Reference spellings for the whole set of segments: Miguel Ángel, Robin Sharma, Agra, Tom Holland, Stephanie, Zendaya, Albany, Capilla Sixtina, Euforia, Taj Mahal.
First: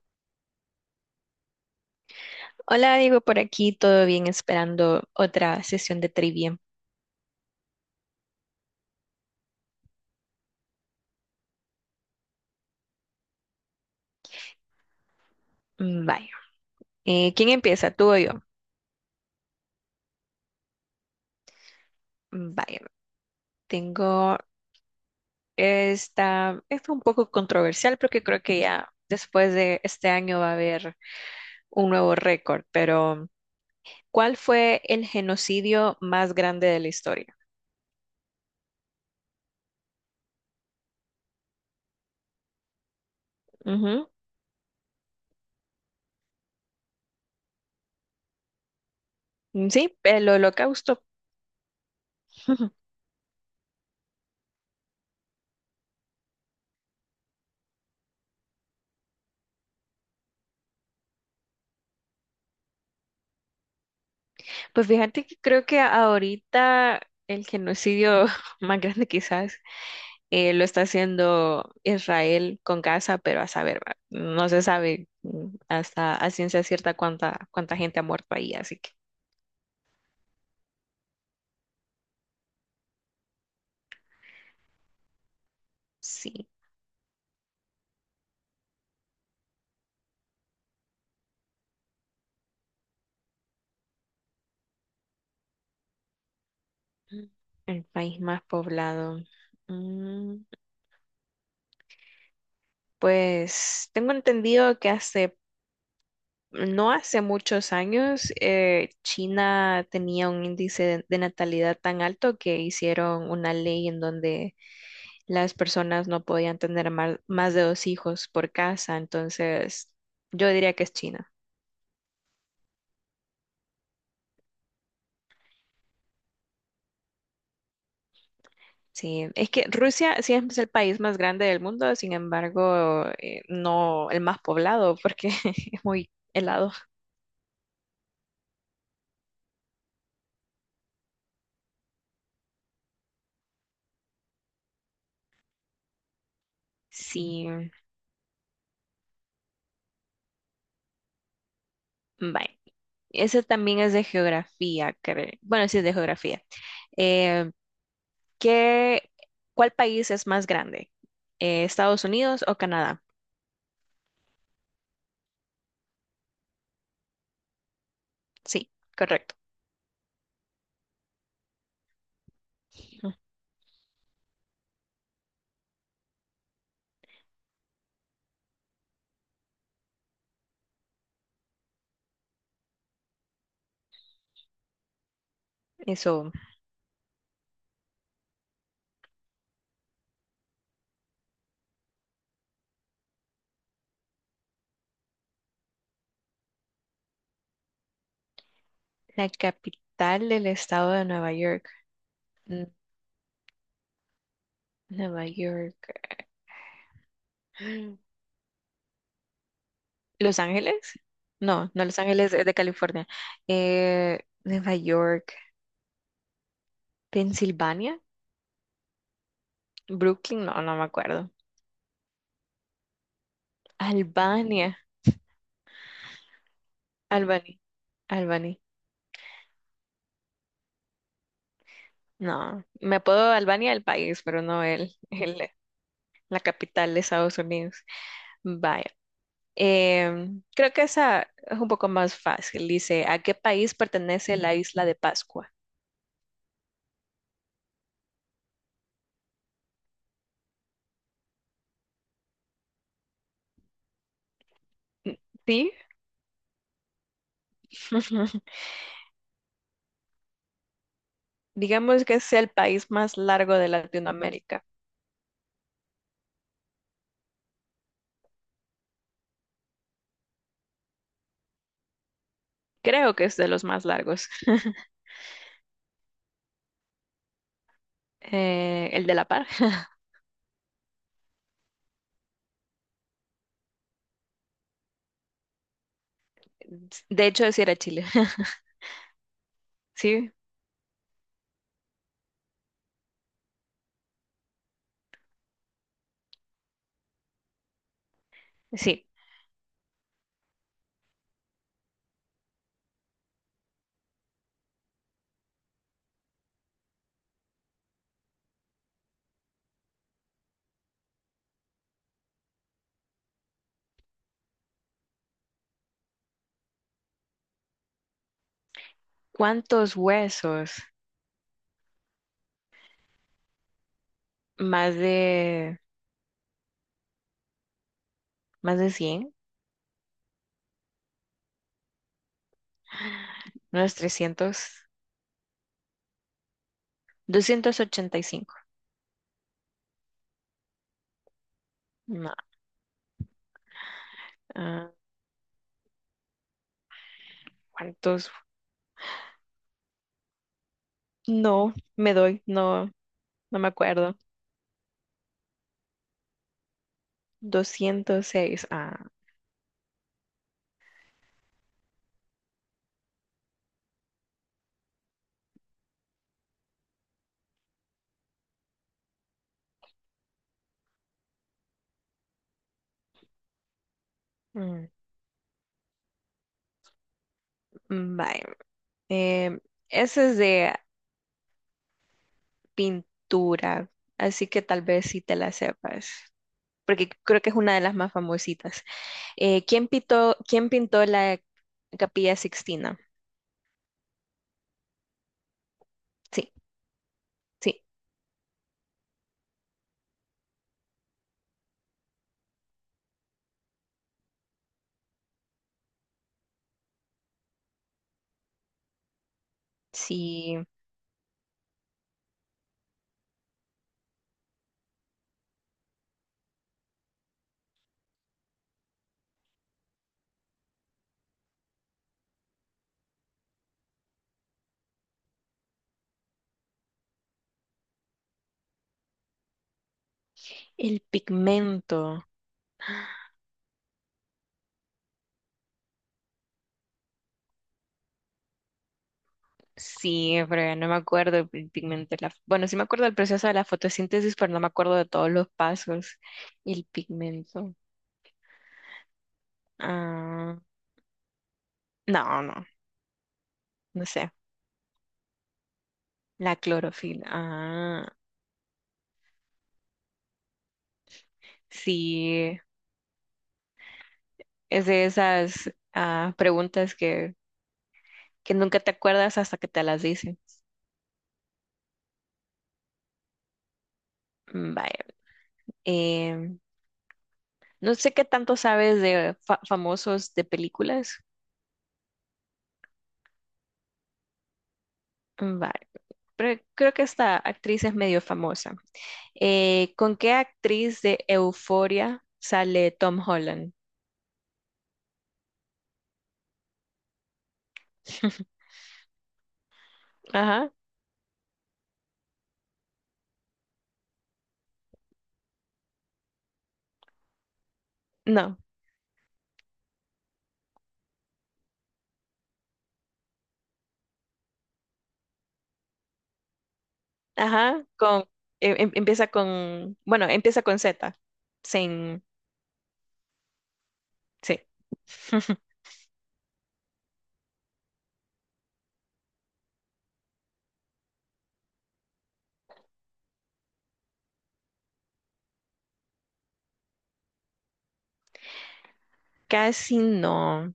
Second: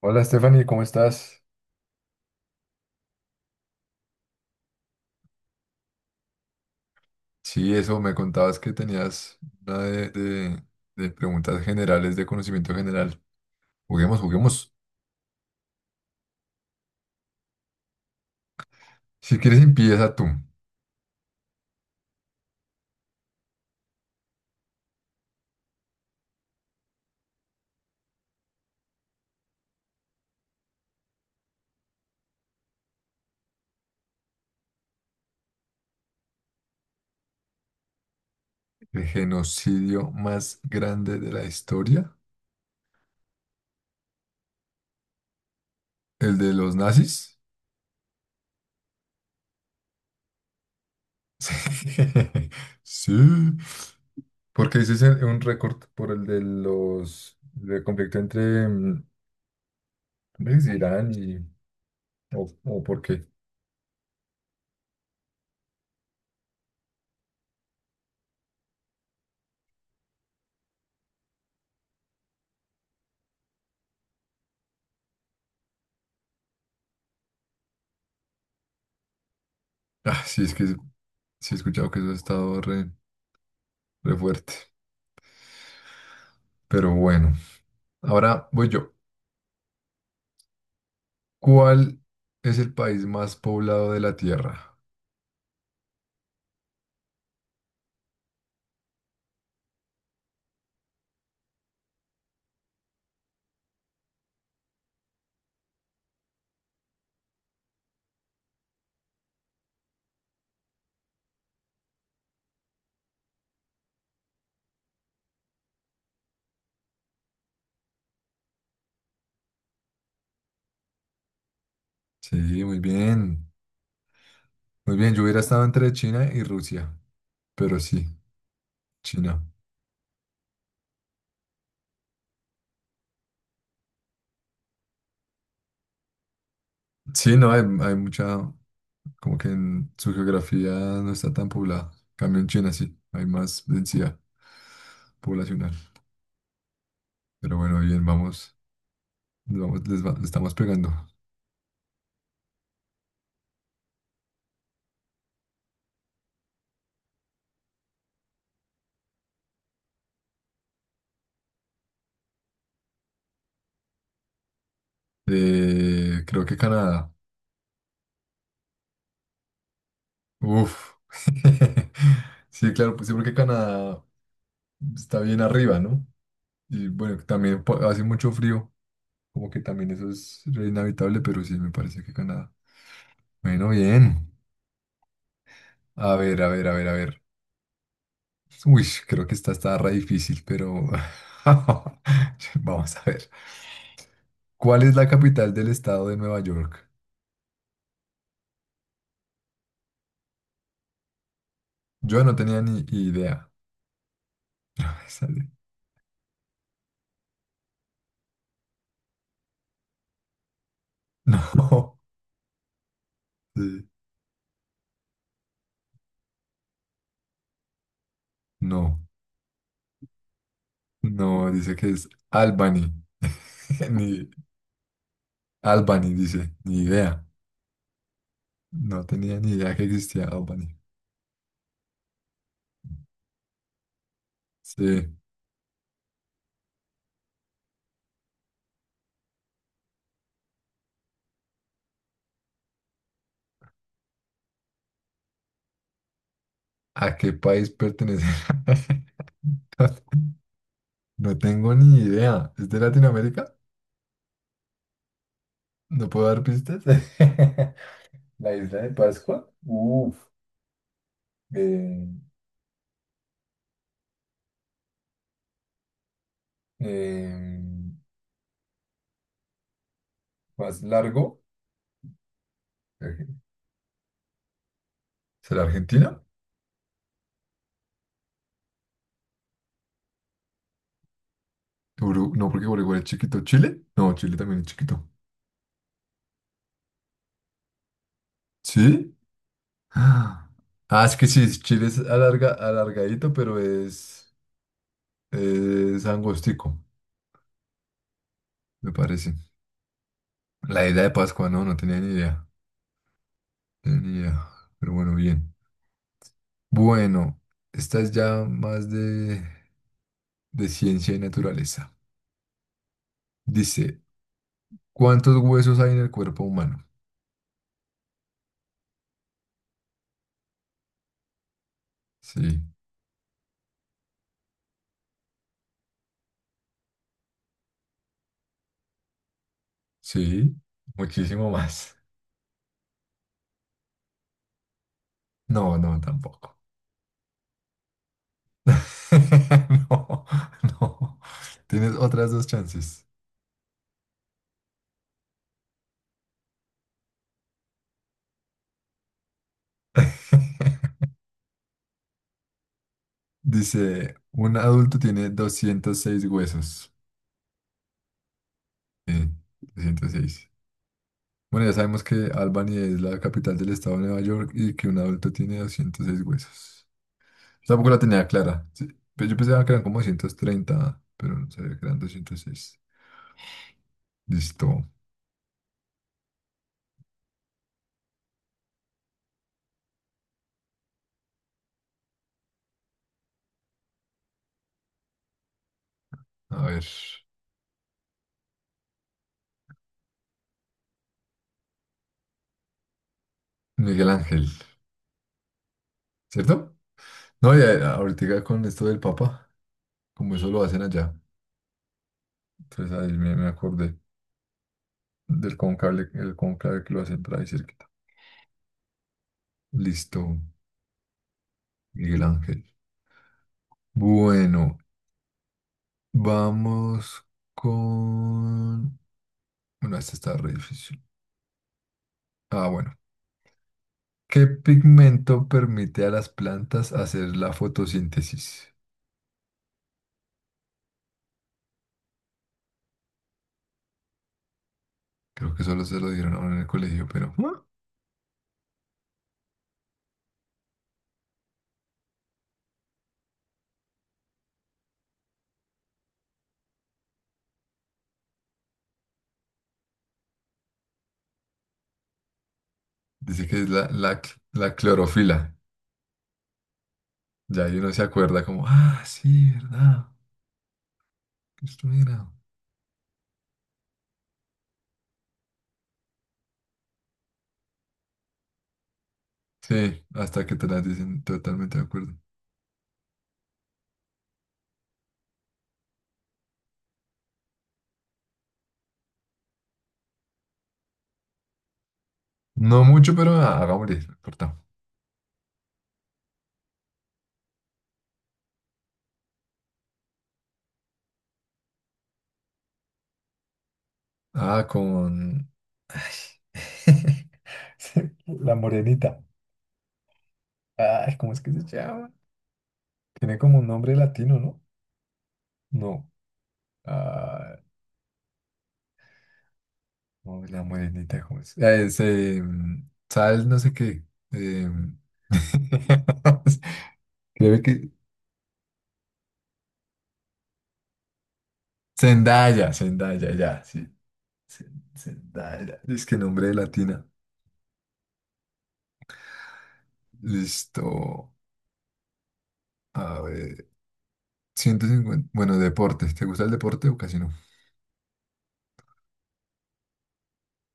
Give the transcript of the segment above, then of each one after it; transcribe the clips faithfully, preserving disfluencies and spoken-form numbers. Hola Stephanie, ¿cómo estás? Hola, digo por aquí, todo bien, esperando otra sesión de trivia. Sí, eso me contabas que tenías una de, de- de preguntas generales, de conocimiento general. Juguemos, juguemos. Mm, Vaya. Eh, ¿quién empieza? ¿Tú o yo? Si quieres, empieza tú. Mm, Vaya. Tengo esta, esta un poco controversial porque creo que ya después de este año va a haber un nuevo récord, pero ¿cuál fue el genocidio más grande de la historia? El genocidio más grande de la historia, Ujú. el de los nazis. Mm, sí, el holocausto. Sí, sí. Porque ese es el- un récord por el de los del conflicto entre mm, ¿cómo es? Irán y o, o por qué. Pues fíjate que creo que ahorita el genocidio más grande quizás eh, lo está haciendo Israel con Gaza, pero a saber, va, no se sabe mm, hasta a ciencia cierta cuánta, cuánta gente ha muerto ahí, así que Ah, sí, es que sí he escuchado que eso ha estado re, re fuerte, sí. pero bueno. Ahora voy yo. ¿Cuál es el país más poblado de la Tierra? El país más poblado. Mm, pues tengo entendido que hace, no hace muchos años, eh, China tenía un índice de de natalidad tan alto que hicieron una ley en donde las personas no podían tener mal- más, de dos hijos por casa, entonces yo diría que es China. Sí, muy bien. Muy bien, yo hubiera estado entre China y Rusia, pero sí, Sí, China. es que Rusia sí es el país más grande del mundo, sin embargo, eh, no el más poblado porque es muy helado. Sí, no, hay, hay mucha, como que en su geografía no está tan poblada. En cambio en China, sí, hay más densidad poblacional. Sí, Pero bueno, bien, vamos, vamos, les, va- le estamos pegando. bye. Ese también es de geografía, cre- Bueno, sí es de geografía. Eh, ¿qué, ¿Cuál país es más grande? Eh, ¿Estados Unidos o Canadá? Eh, creo que Canadá. Sí, correcto. Uf. Sí, claro, pues sí, porque Canadá está bien arriba, ¿no? Y bueno, también po- hace mucho frío, como que también eso es re inhabitable, pero sí, me parece que Canadá. Bueno, bien. A Eso. ver, a ver, a ver, a ver. Uy, creo que esta está re difícil, pero vamos a ver. ¿Cuál es la capital del estado de Nueva York? La capital del estado de Nueva York. Yo no tenía Mm, ni idea. No, Nueva sale. York. Mm. ¿Los Ángeles? No, no No, Los Ángeles es de California. sí, Eh, Nueva York. ¿Pensilvania? no, ¿Brooklyn? No, no me acuerdo. no, dice que es Albany. Ni Albania. Albany, dice, ni idea. Albany. Albany. No tenía ni idea que existía Albany. No, me apodo Albania el país, pero no el, Sí. el- la capital de Estados Unidos. Vaya. Em, creo que esa es un poco más fácil. Dice, ¿a qué país pertenece la isla de Pascua? ¿A qué país pertenece? No, no tengo ni idea. ¿Es de Latinoamérica? Mm, ¿sí? ¿No puedo dar pistas? La isla de Pascua. Uf. Digamos Eh, que es el país más largo de Latinoamérica. eh, más largo. Creo que Eh, es de los más largos. ¿Será Argentina? Eh, el de La Par. Uru- no, porque Uruguay es chiquito. ¿Chile? No, Chile también es chiquito. De hecho, sí era Chile. ¿Sí? Sí, Ah. Ah, es que sí, es- Chile es alarga, alargadito, pero es, es angostico, me sí. parece. La isla de Pascua, no, no tenía ni idea. Ya, pero bueno, bien. Bueno, esta es ya más de, de ciencia y naturaleza. Dice, ¿cuántos huesos hay en el cuerpo humano? ¿Cuántos huesos? Sí, Más de, más de cien, sí, muchísimo más. unos No, no, tampoco. trescientos, doscientos ochenta y cinco. No, no. Tienes otras No, dos chances. ah, ¿cuántos? No, me doy, no, no me Dice, acuerdo. un adulto tiene doscientos seis huesos. Doscientos seis. Ah, Sí, doscientos seis. Bueno, ya sabemos que Albany es la capital del estado de Nueva York y que un adulto tiene doscientos seis huesos. Tampoco la tenía clara. Sí. Pero yo pensaba que eran como doscientos treinta, pero no sabía que eran doscientos seis. Listo. mm, mm, vaya. Eh, ese es de pintura, así que tal vez sí te la sepas, A ver. porque creo que es una de las más famositas. Eh, ¿quién pintó, ¿quién pintó la Capilla Sixtina? Miguel Ángel, Sí, ¿cierto? No, y sí, a- ahorita con esto del Papa, como eso lo hacen allá. Entonces ahí me, me acordé del conclave, el conclave que lo hacen por ahí cerquita. Listo, sí. Miguel Ángel. Bueno, vamos con... Bueno, este está re difícil. Ah, bueno. ¿Qué pigmento permite a las plantas hacer la fotosíntesis? El pigmento. Creo que solo se lo dieron a uno en el colegio, pero ¿ah? Sí, pero no me acuerdo el pi- pigmento. de La... Bueno, sí me acuerdo del proceso de la fotosíntesis, pero no me acuerdo de todos los pasos. El pigmento. Ah, no, no, Dice que es la, no la, sé. cl- la clorofila. La clorofila. Ya ahí uno se Ah, acuerda como, ah, sí, ¿verdad? Esto era. sí. Es de esas ah, preguntas que, que nunca te acuerdas hasta que te Sí, las dicen. hasta que te las dicen, totalmente de acuerdo. Mm, Vaya. Em, no sé qué tanto sabes de fa- famosos de películas. No mucho, pero ah, hagámosle, no importa. Mm, Vaya. Pero creo que esta actriz es medio famosa. Eh, ¿con qué actriz de Euforia sale Tom Holland? Ah, con... Sí, la morenita. Ajá. Ay, ¿cómo es que se llama? Tiene como un nombre latino, ¿no? No. No. Uy, la morenita, ¿cómo es? Ah, es, eh, Sal, no sé qué. eh, creo Ajá. que. Con, em- em- empieza con, bueno, empieza con Z. Sin, Zendaya, Zendaya, ya, sí. Sí. Zen- Zendaya. Es que nombre de latina. Listo. A ver. Ciento cincuenta. Bueno, deportes. ¿Te gusta el deporte o casi no? Casi no.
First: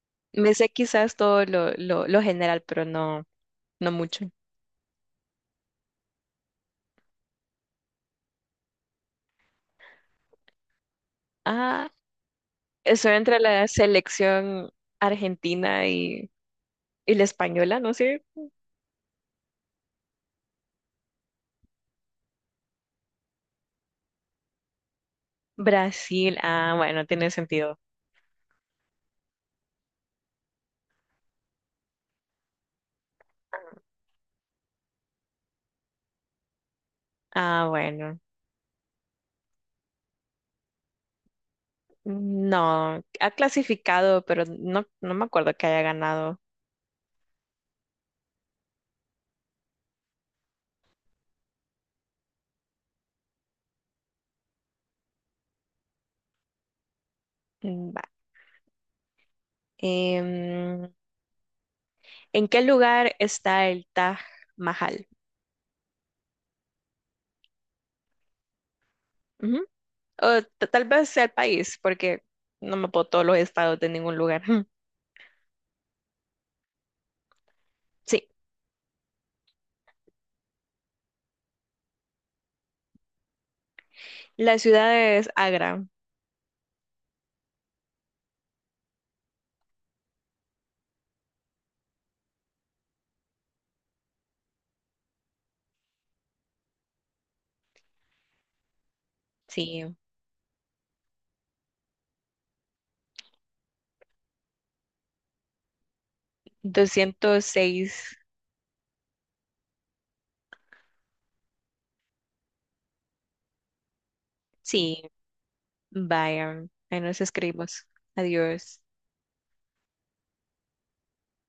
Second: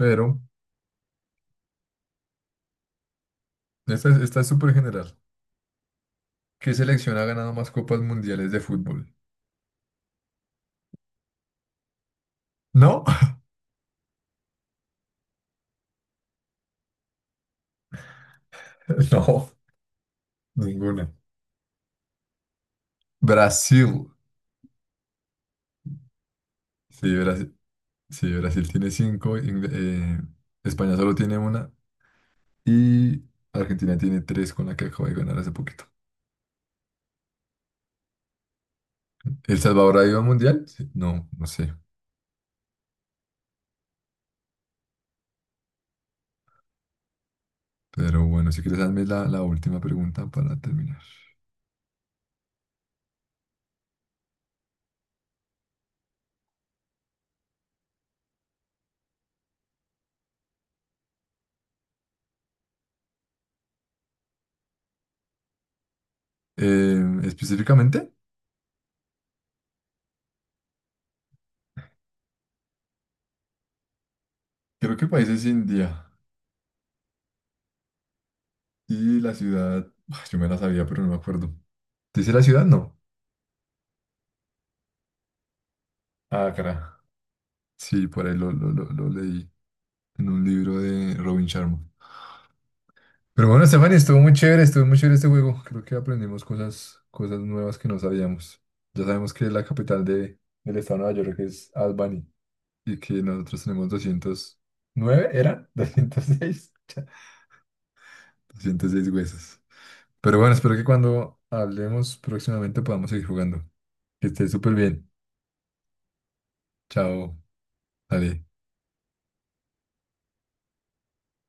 Pero, Me sé quizás todo lo, lo, lo general, pero no, no esta, es- mucho. esta es súper general. ¿Qué selección ha ganado más copas mundiales de fútbol? Ah, ¿No? estoy entre la selección argentina y, y la española, no sé. No, ninguna. Brasil. Brasil, ah, bueno, Sí, tiene Brasil. sentido. Sí, Brasil tiene cinco, Ingl- eh, España solo tiene una y Argentina tiene tres con la que acabo de ganar hace poquito. Ah, bueno. ¿El Salvador ha ido al mundial? Sí, no, no sé. No, ha clasificado, pero no, no me acuerdo que haya ganado. Pero bueno, si quieres, hazme la, la última pregunta para terminar. Mm, va. Em, ¿En qué lugar está el Taj Mahal? Eh, específicamente, Ujú. O t- tal vez sea el país, porque no me puedo todos los estados de ningún lugar. creo que el país es India Sí. y la ciudad, ah, yo me la sabía, pero no me acuerdo. ¿Dice la ciudad? No. La ciudad es Agra, Ah, cara. Sí, por ahí lo, lo, lo, lo leí en un libro de Robin Sharma. Pero bueno, Stephanie, estuvo muy chévere, estuvo muy chévere este juego. Creo que aprendimos cosas, cosas nuevas que no sabíamos. Ya sabemos que la sí. capital de, del estado de Nueva York es Albany y que nosotros tenemos doscientos nueve ¿era? Doscientos seis. Doscientos seis, Doscientos seis huesos. Pero bueno, espero que cuando hablemos próximamente podamos seguir jugando. Que estés súper sí. bien. Vaya, ahí nos Chao. escribimos. Dale. Adiós.